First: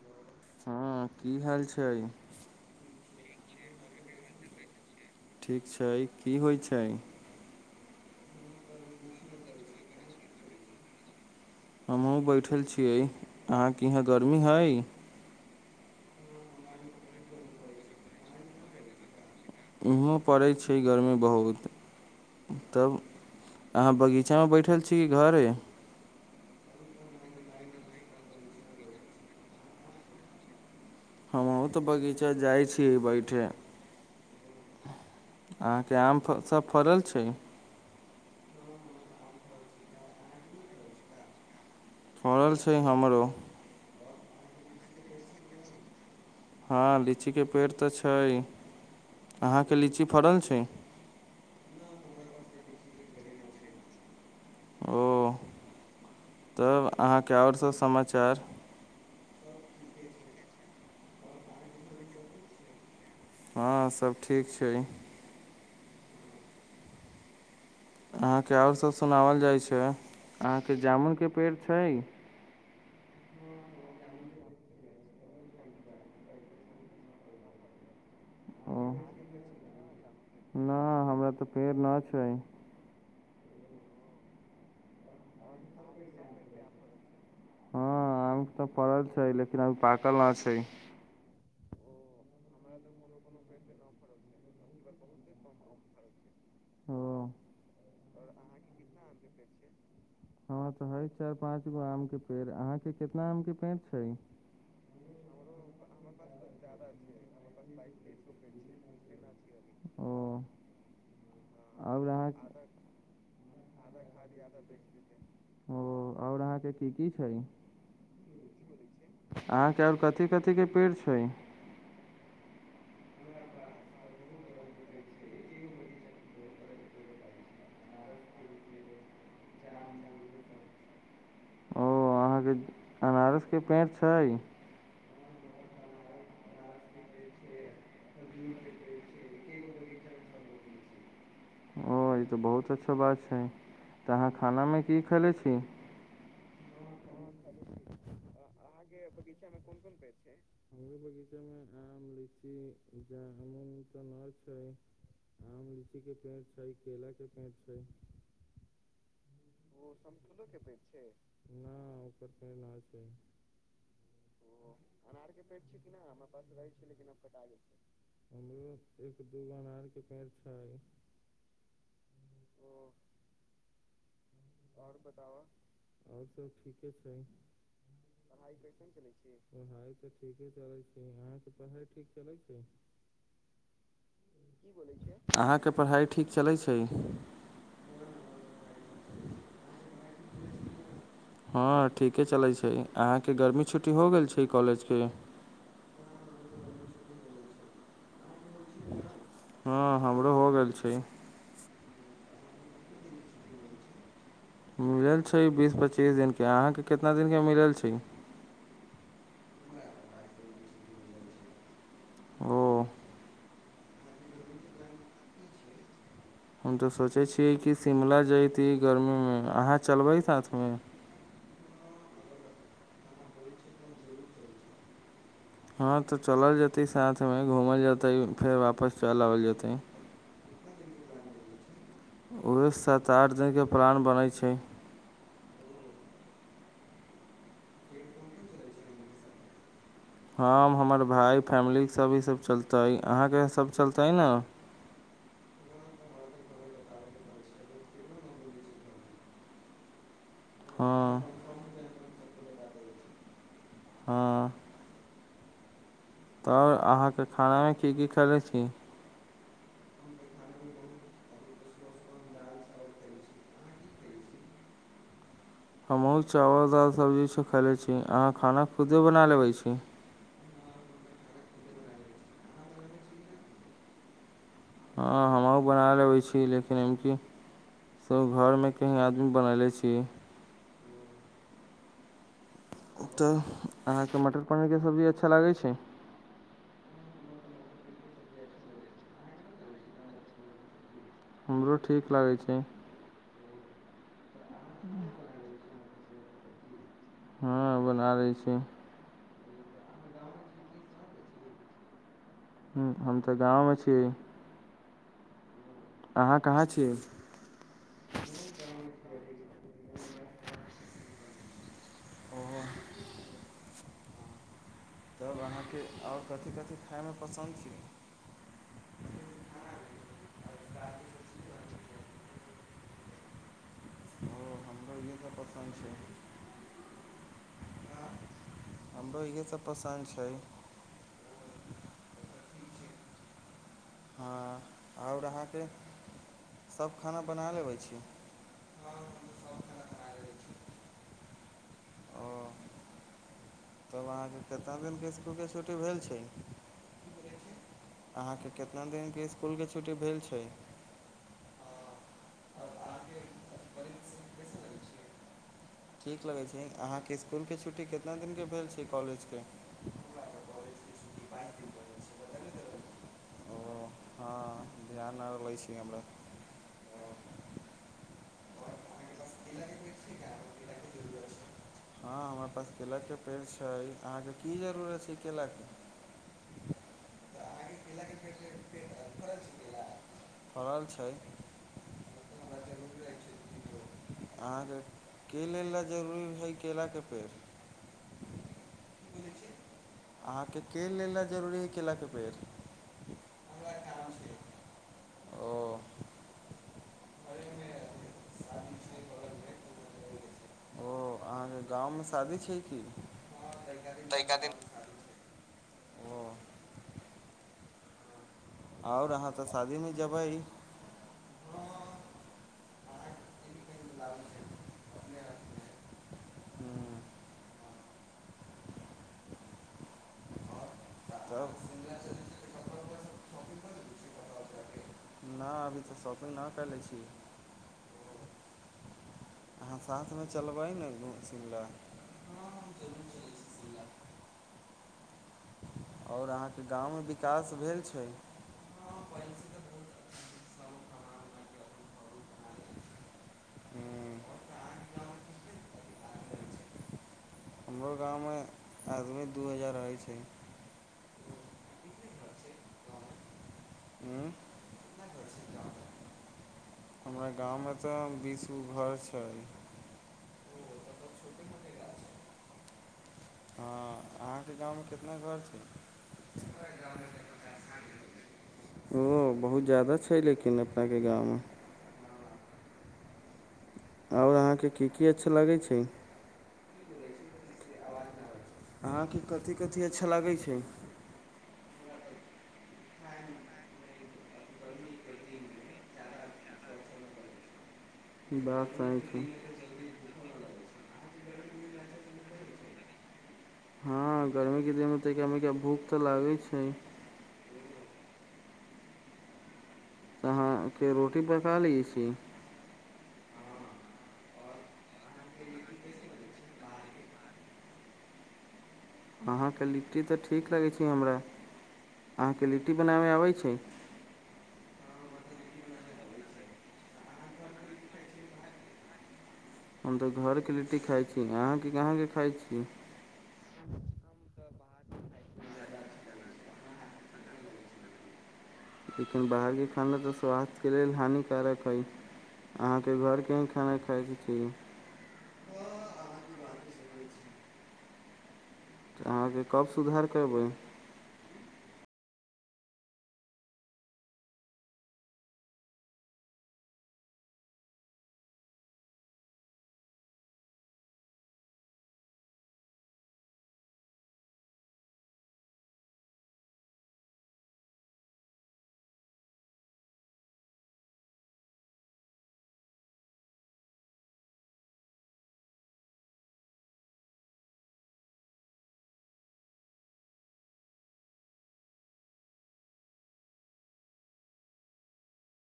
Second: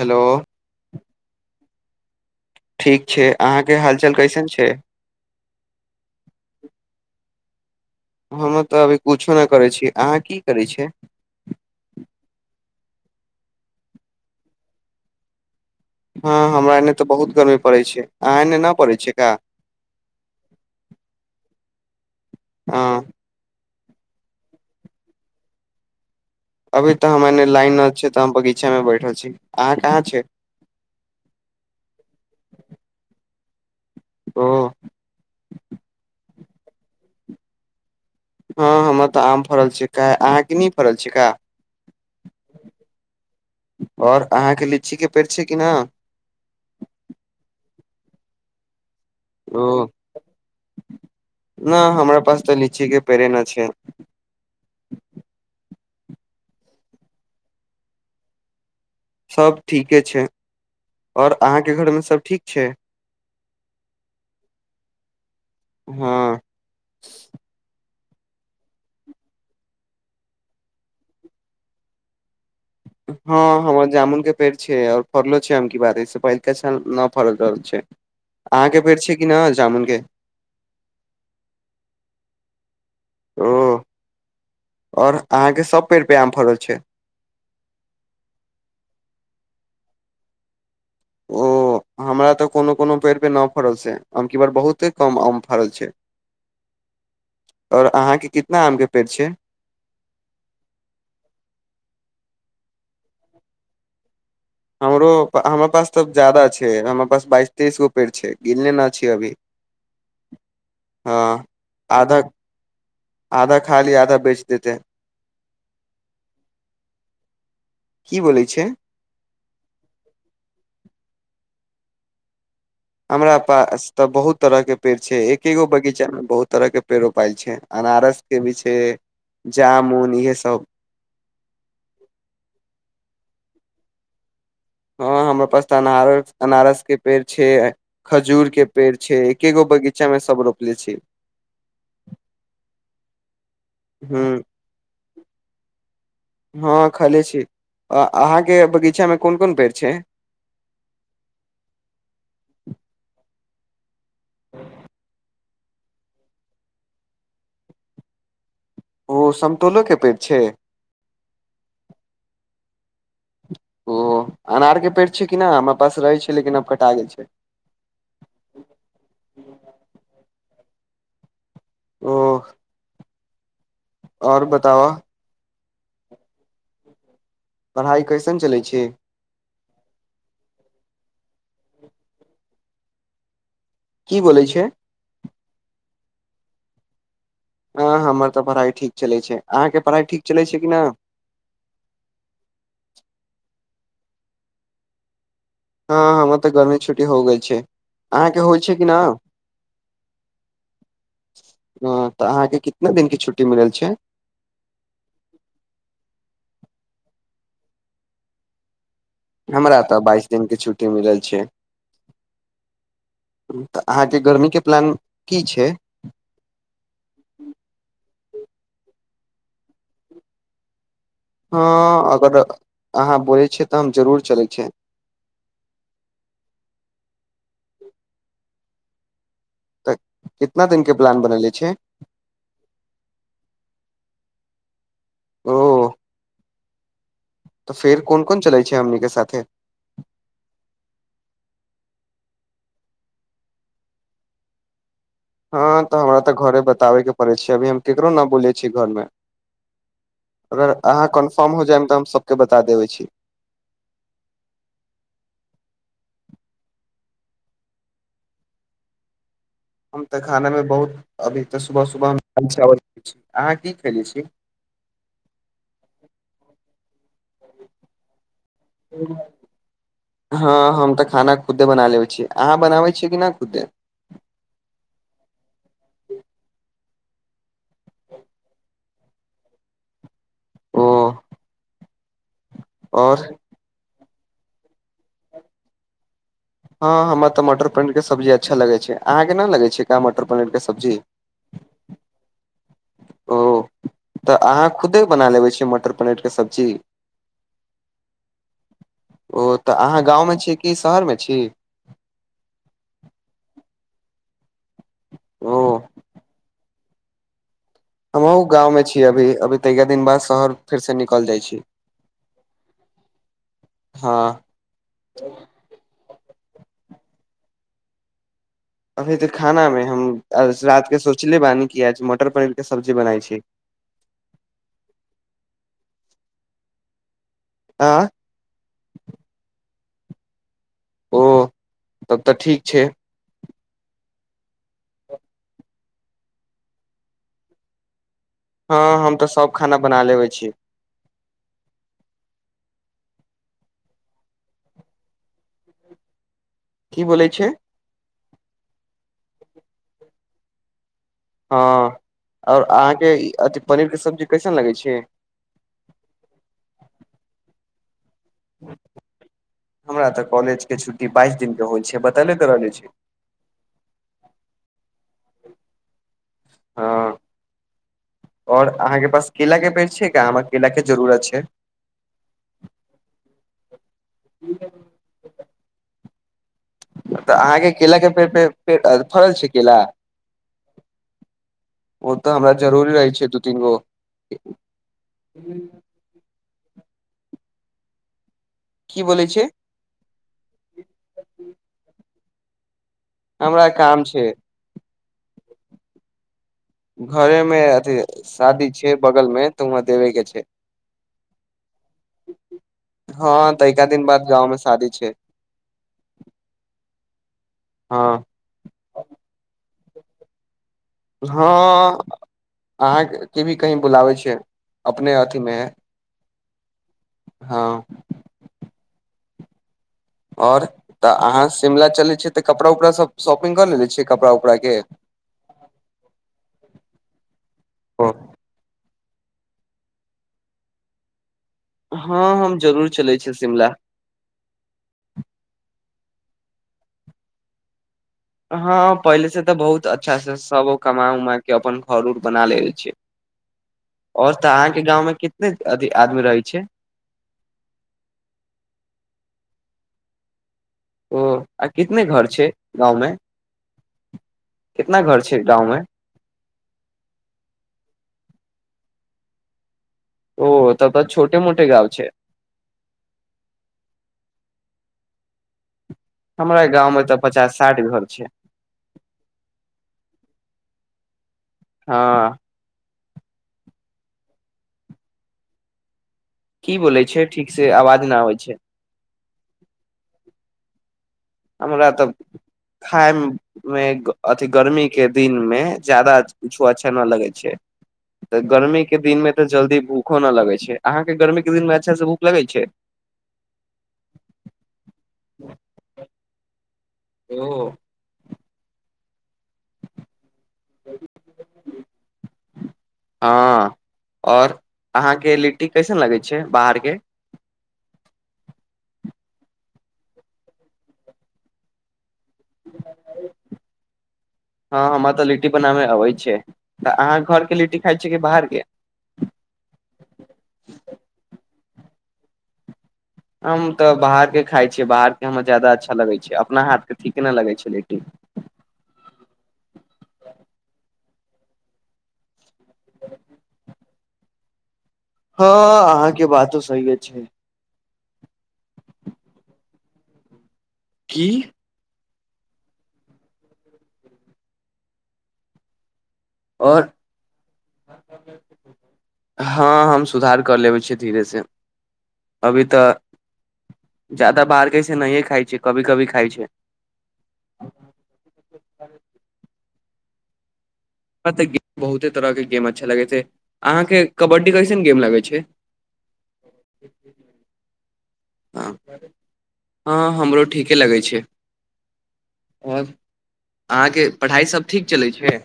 Hello हँ की हाल छै ख ठीक छै अहाँके हालचाल कैसन छै ठीक छै की होइ छै हम तऽ अभी किछो नहि करै छी अहाँ की करै छिय हमहूँ बैठल छियै अहाँके इहाँ गर्मी हइ हँ हमरा एन्ने तऽ बहुत गर्मी पड़ैत छै अहाँ एन्ने नहि पड़ैत छियै का इहोँ पड़ै छै गर्मी बहुत हँ तब अहाँ बगीचामे बैठल छी घरे अभी तऽ हम एने लाइन नहि छै तऽ हम बगीचामे बैठल छी अहाँ कहाँ छ हमहुँ तऽ बगीचा जाइ छी बैठे ह अहाँके आम फ सभ फड़ल छै हँ हमरा तऽ आम फड़ल छिकै अहाँके नहि फड़ल छिकै होरल छै हमरो आओर अहाँके लीचीके पेड़ छै कि नहि हँ लीचीके पेड़ तऽ छै ओ अहाँके लीची फड़ल छै न हमरा पास तऽ लीची के पेड़े न छै ओ तब अहाँके आओर सभ समाचार सभ ठीके छै आओर अहाँके घरमे सभ ठीक छै हँ सभ ठीक छै हँ अहाँके आओर सभ सुनाओल जाइत छै अहाँके जामुनके पेड़ छै हँ हमरा जामुनके पेड़ छै आओर फड़लो छै एमकी बाल एहि से पहिलुका साल नहि फड़ल रहल छै ओ अहाँके पेड़ छै कि नहि जामुनके नहि हमरा तऽ पेड़ नहि छै ओ आओर अहाँके सभ पेड़ पे आम फड़ल छै हँ आम तऽ फड़ल छै लेकिन अभी पाकल नहि छै ओ हमरा तऽ कोनो कोनो पेड़ पर न फड़ै छै एमकी बार बहुते कम आम फड़ल छै ह आर अहाँके कितना आम के पेड़ छै हँ तऽ हय चारि पाँच गो आम के पेड़ अहाँके कितना आम के पेड़ छै हमरो हमरा पास तऽ ज्यादा छै हमरा पास बाइस तेइस गो पेड़ छै गिनने न छिये अभी ओ हँ आओर आधा अहाँ आधा खा लिए आधा बेच देते ओ आओर अहाँके की की खेबै की बोलै छै अहाँके आओर कथी कथी के पेड़ छै हमरा पास तऽ बहुत तरहके पेड़ छै एकै गो बगीचामे बहुत तरहके पेड़ रोपाइल छै अनारसके भी छै जामुन इएह सभ ओ अहाँके अनारस के पेड़ छै हँ हमरा पास तऽ अनारस अनारसके पेड़ छै खजूरके पेड़ छै एके गो बगीचामे सभ रोपले छी ओ ई तऽ बहुत अच्छा बात छै तऽ अहाँ ह खानामे की खयले छी खैलेछी आ अहाँके बगी बगीचा मे कोन कोन पेड़ छै हमरा बगीचा मे आम लीची उजा न छै [inaudible] आम लीची के पेड़ छै केला के पेड़ छै ओ समतोलो ओ के पेड़ छै कटहल [inaudible] ओ अनार के पेड़ छै कि नहि हमरा पास रहै छै लेकिन आब कटा गेल छै गो [inaudible] ओ आओर बताव आओर तऽ ठीके छै पढ़ाइ कैसन चलै छै पढ़ाइ तऽ ठीके चलैत छै अहाँके पढ़ाइ ठीक चलैत छै की बोलै छै अहाँके पढ़ाइ ठीक चलैत छै हँ ह हमर तऽ भरा हइ ठीक चलै छै अहाँके पढ़ाइ ठीक चलै छै कि न हँ ठीके चलै छै अहाँके गर्मी छुटी छुट्टी हो गेल छै ई कॉलेज के हँ हमर तऽ गर्मी छुट्टी हो गेल छै अहाँके होइ छै कि नहि हँ हमरो हो गेल छै हँ तऽ अहाँके कितना दिनके छुट्टी मिलल छै मिलल छै बीस पच्चीस दिन कि अहाँके कितना दिनके मिलल छै हमरा तऽ बाइस दिनके छुट्टी मिलल छै ओ तऽ अहाँके गर्मी के प्लान की छै। यी गर्मी मे अहाँ चलबै सा साथ मे हँ अगर अहाँ बोलै छियै तऽ हम जरूर चलै छिय हँ तऽ चलल जेतै साथ मे घूमल जेतै फेराप फ चल तऽ कितना दिन के प्लान बनेले छै उह सात आठ दिनके प्लान बनै छै ओ तऽ फेर कोन कोन चलै छै हमनीक के साथे हमँ हमर भाय फैमिली सभ इसभ चलतै अहाँके सभ चलतै ने हँ तऽ हमरा तऽ घरे बताबयके पड़ै छै अभी हम ककरो नहि बोलै छी घरमे अगर अहाँ हँ कन्फर्म हो जायब तऽ हम के बता देबै छी हँ तऽ अहाँके खानामे की की करै छी हम तऽ खानामे बहुत अभी तऽ सुबह सुबहमे चावल छी अहाँ की खयलै छी हममहु चावल द सब्जी खले छी अहाँ खाना खुदे बना लेबे छी हँ हम तऽ खाना खुदे बना लेबै छीियै अहाँ बनाबै छियै कि नहि खुदे हँ हम बना लेबै छी लेकिन कि सभ घरमे कहीँ आदमी बनयले छी ओ ओ और तऽ अहाँके तऽ मटर पनीरके सब्जी अच्छा लागै छै हँ हमरा तऽ मटर पनीरके सब्जी अच्छा लगै छै अहाँके नहि लगै छै कहाँ मटर पनीरके सब्जी हमरो ठीक लागै छै ओ तऽ अहाँ खुदे बना ले छियै मटर पनीर के सब्जी हँ बना लै छी ओ तऽ अहाँ गाँवमे छी कि शहरमे छी ह हम तऽ गाँवमे छीियै ओ अहाँ कहाँ छियै हमहुँ गाममे छियै। अभी-अभी तऽ एका दिन बाद शहर। फेरसँ निकल जाइ छी हँ तब अहाँके आउ कथी कथी खाइमे पसन्द छी अभी तऽ खानामे हम रातिकेँ सोचले बानी कि आज मटर पनीरके सब्जी बनाै छी ओ हमराो इह त पसन्द छै आ हमराो इ पसन्द छै ओ तब तऽ ठीक छै हँ आओर अहाँके सभ खाना बना लेबै छी हँ हम तऽ सभ खाना बना लेबै छी ओ तब अहाँके कतना दिनके इकुलके छुट्टी भेल छै की बोलै छै अहाँके कितना दिन के इसकुलके छुट्टी भेल छै हँ आओर अहाँके अथि पनीरके सब्जी कैसन लगै छै ठीक लगै छै अहाँके इसकुल के छुट्टी कत हमरा तऽ कॉलेज के छुट्टी बाइस दििन के होल छै बतले त रहले छी ओ हँ ान ने ईश ओर अहाँके छै हँ हमरा पास केरेलाके पेड़ छै अहाँके की जरूरत छै केरेलाके तऽ अहाँके केलाक के पेड़ फरल छै केला फड़ल छै ओ तऽ हमरा जरूरी रहै छै दू तीन गो अहाँके के लेल लए जरूरी हइ केलाके पेड़ की ब छै अहाँके केेल लेल ल जरूरी है केलाके बेर हमरा काम छै ओ घरे मे अथी शादी छै बगल मे तऽ वहं देबे के छै ओ अहाँके गाँवमे शादी छै की हँ तऽ एका दिन बाद गाँवमे शादी छै ओ हँ आओउ, अहाँ तऽ शादीमे जबैइ। हँ अहाँके के भी कही बुलाबै छै अपने अ तिमे हूँ, हँ और तऽ अहाँ तब शिमला नहि चले छियै त कपड़ा उपड़ा सब शॉपिंग क लेले छैये कपड़ा उपड़ा के [unintelligible] अहाँ साथ मे चलबै [unintelligible] हँ हम जरूर चलै छी शिमला। अहाँके गांव मे विकास भेल छैय। हँ पहिले सँ तऽ बहुत अच्छा सँ सब कमा उमा कऽ अपन घर उर बना लेने छै आओर तऽ अहाँक गाम मे कतेक आदमी रहै छै [unintelligible] ओ आ कितने घर छैय गांवमे? गाँव मे [unintelligible] [unintelligible] ओ तब तऽ छोटे मिटे गाँव छैय। [unintelligible] हमरा गांव मे तऽ पचास साठि घर छै ओ बहुत ज्यादा छै [unintelligible] हाँ आओर अहाँक की की अच्छा लगैत छैय? की बोलय छियै ठीकसे आवाज न आवै अहाँके कथि कथि अच्छा लागै छैय? हमरा तऽ खाय मे अथी गर्मीके दिनमे ज्यादा कुछु अच्छा नै लगैत छैय। तऽ बात गर्मी के सही छै दिन में तऽ जल्दी भूखो न लगै छैय। आँहांके गर्मी के दिन मे अच्छासे भूख लगै छैय? हँ गर्मी के दिनमे तऽ कनिका मनिका भूख तऽ लागै छैय। [unintelligible] ओ आँहाँके रोटी पका लैत छी? हँ आओर अहाँक लिट्टी कैसन लगै छैय बाहर के? अहाँके लिट्टी तऽ ठीक लगै छैय हमरा। अहाँके लिट्टी बनावे आबै छैय? ऽ लिट्टी बनाबे अबै छैय तऽ अहाँ घर के लिट्टी खाइ छियै कि बाहर के? हम तऽ घरके लिट्टी खाइ छी अहाँके कहाँके खाइ छी? हम तऽ बाहरके खाइ छियै बाहरके हमरा ज्यादा अच्छा लगै छैय अपना हाथके ठीक नहि लगै छैय लिट्टी। लेकिन बाहर के खाना तऽ स्वास्थ्य के लिए हानिक [unintelligible] अहाँके घर के खाना खायके चा हँ अहाँके बातो सहिए छैय। तऽ अहाँके कब सुधार करबै? कि आओर हँ, हम सुधार कऽ लेबै धीरे-धीरे। अभी तऽ जादा बाहरकऽ नहिए खाइ छी, कहियो-कहियो खाइ छी। अहाँके बहुते तरहक गेम अच्छा लगै छै? कबड्डीक सन गेम लगै छै? हँ, हमरो ठीके लगै छै। अहाँक पढ़ाइ सभ ठीक चलै छै?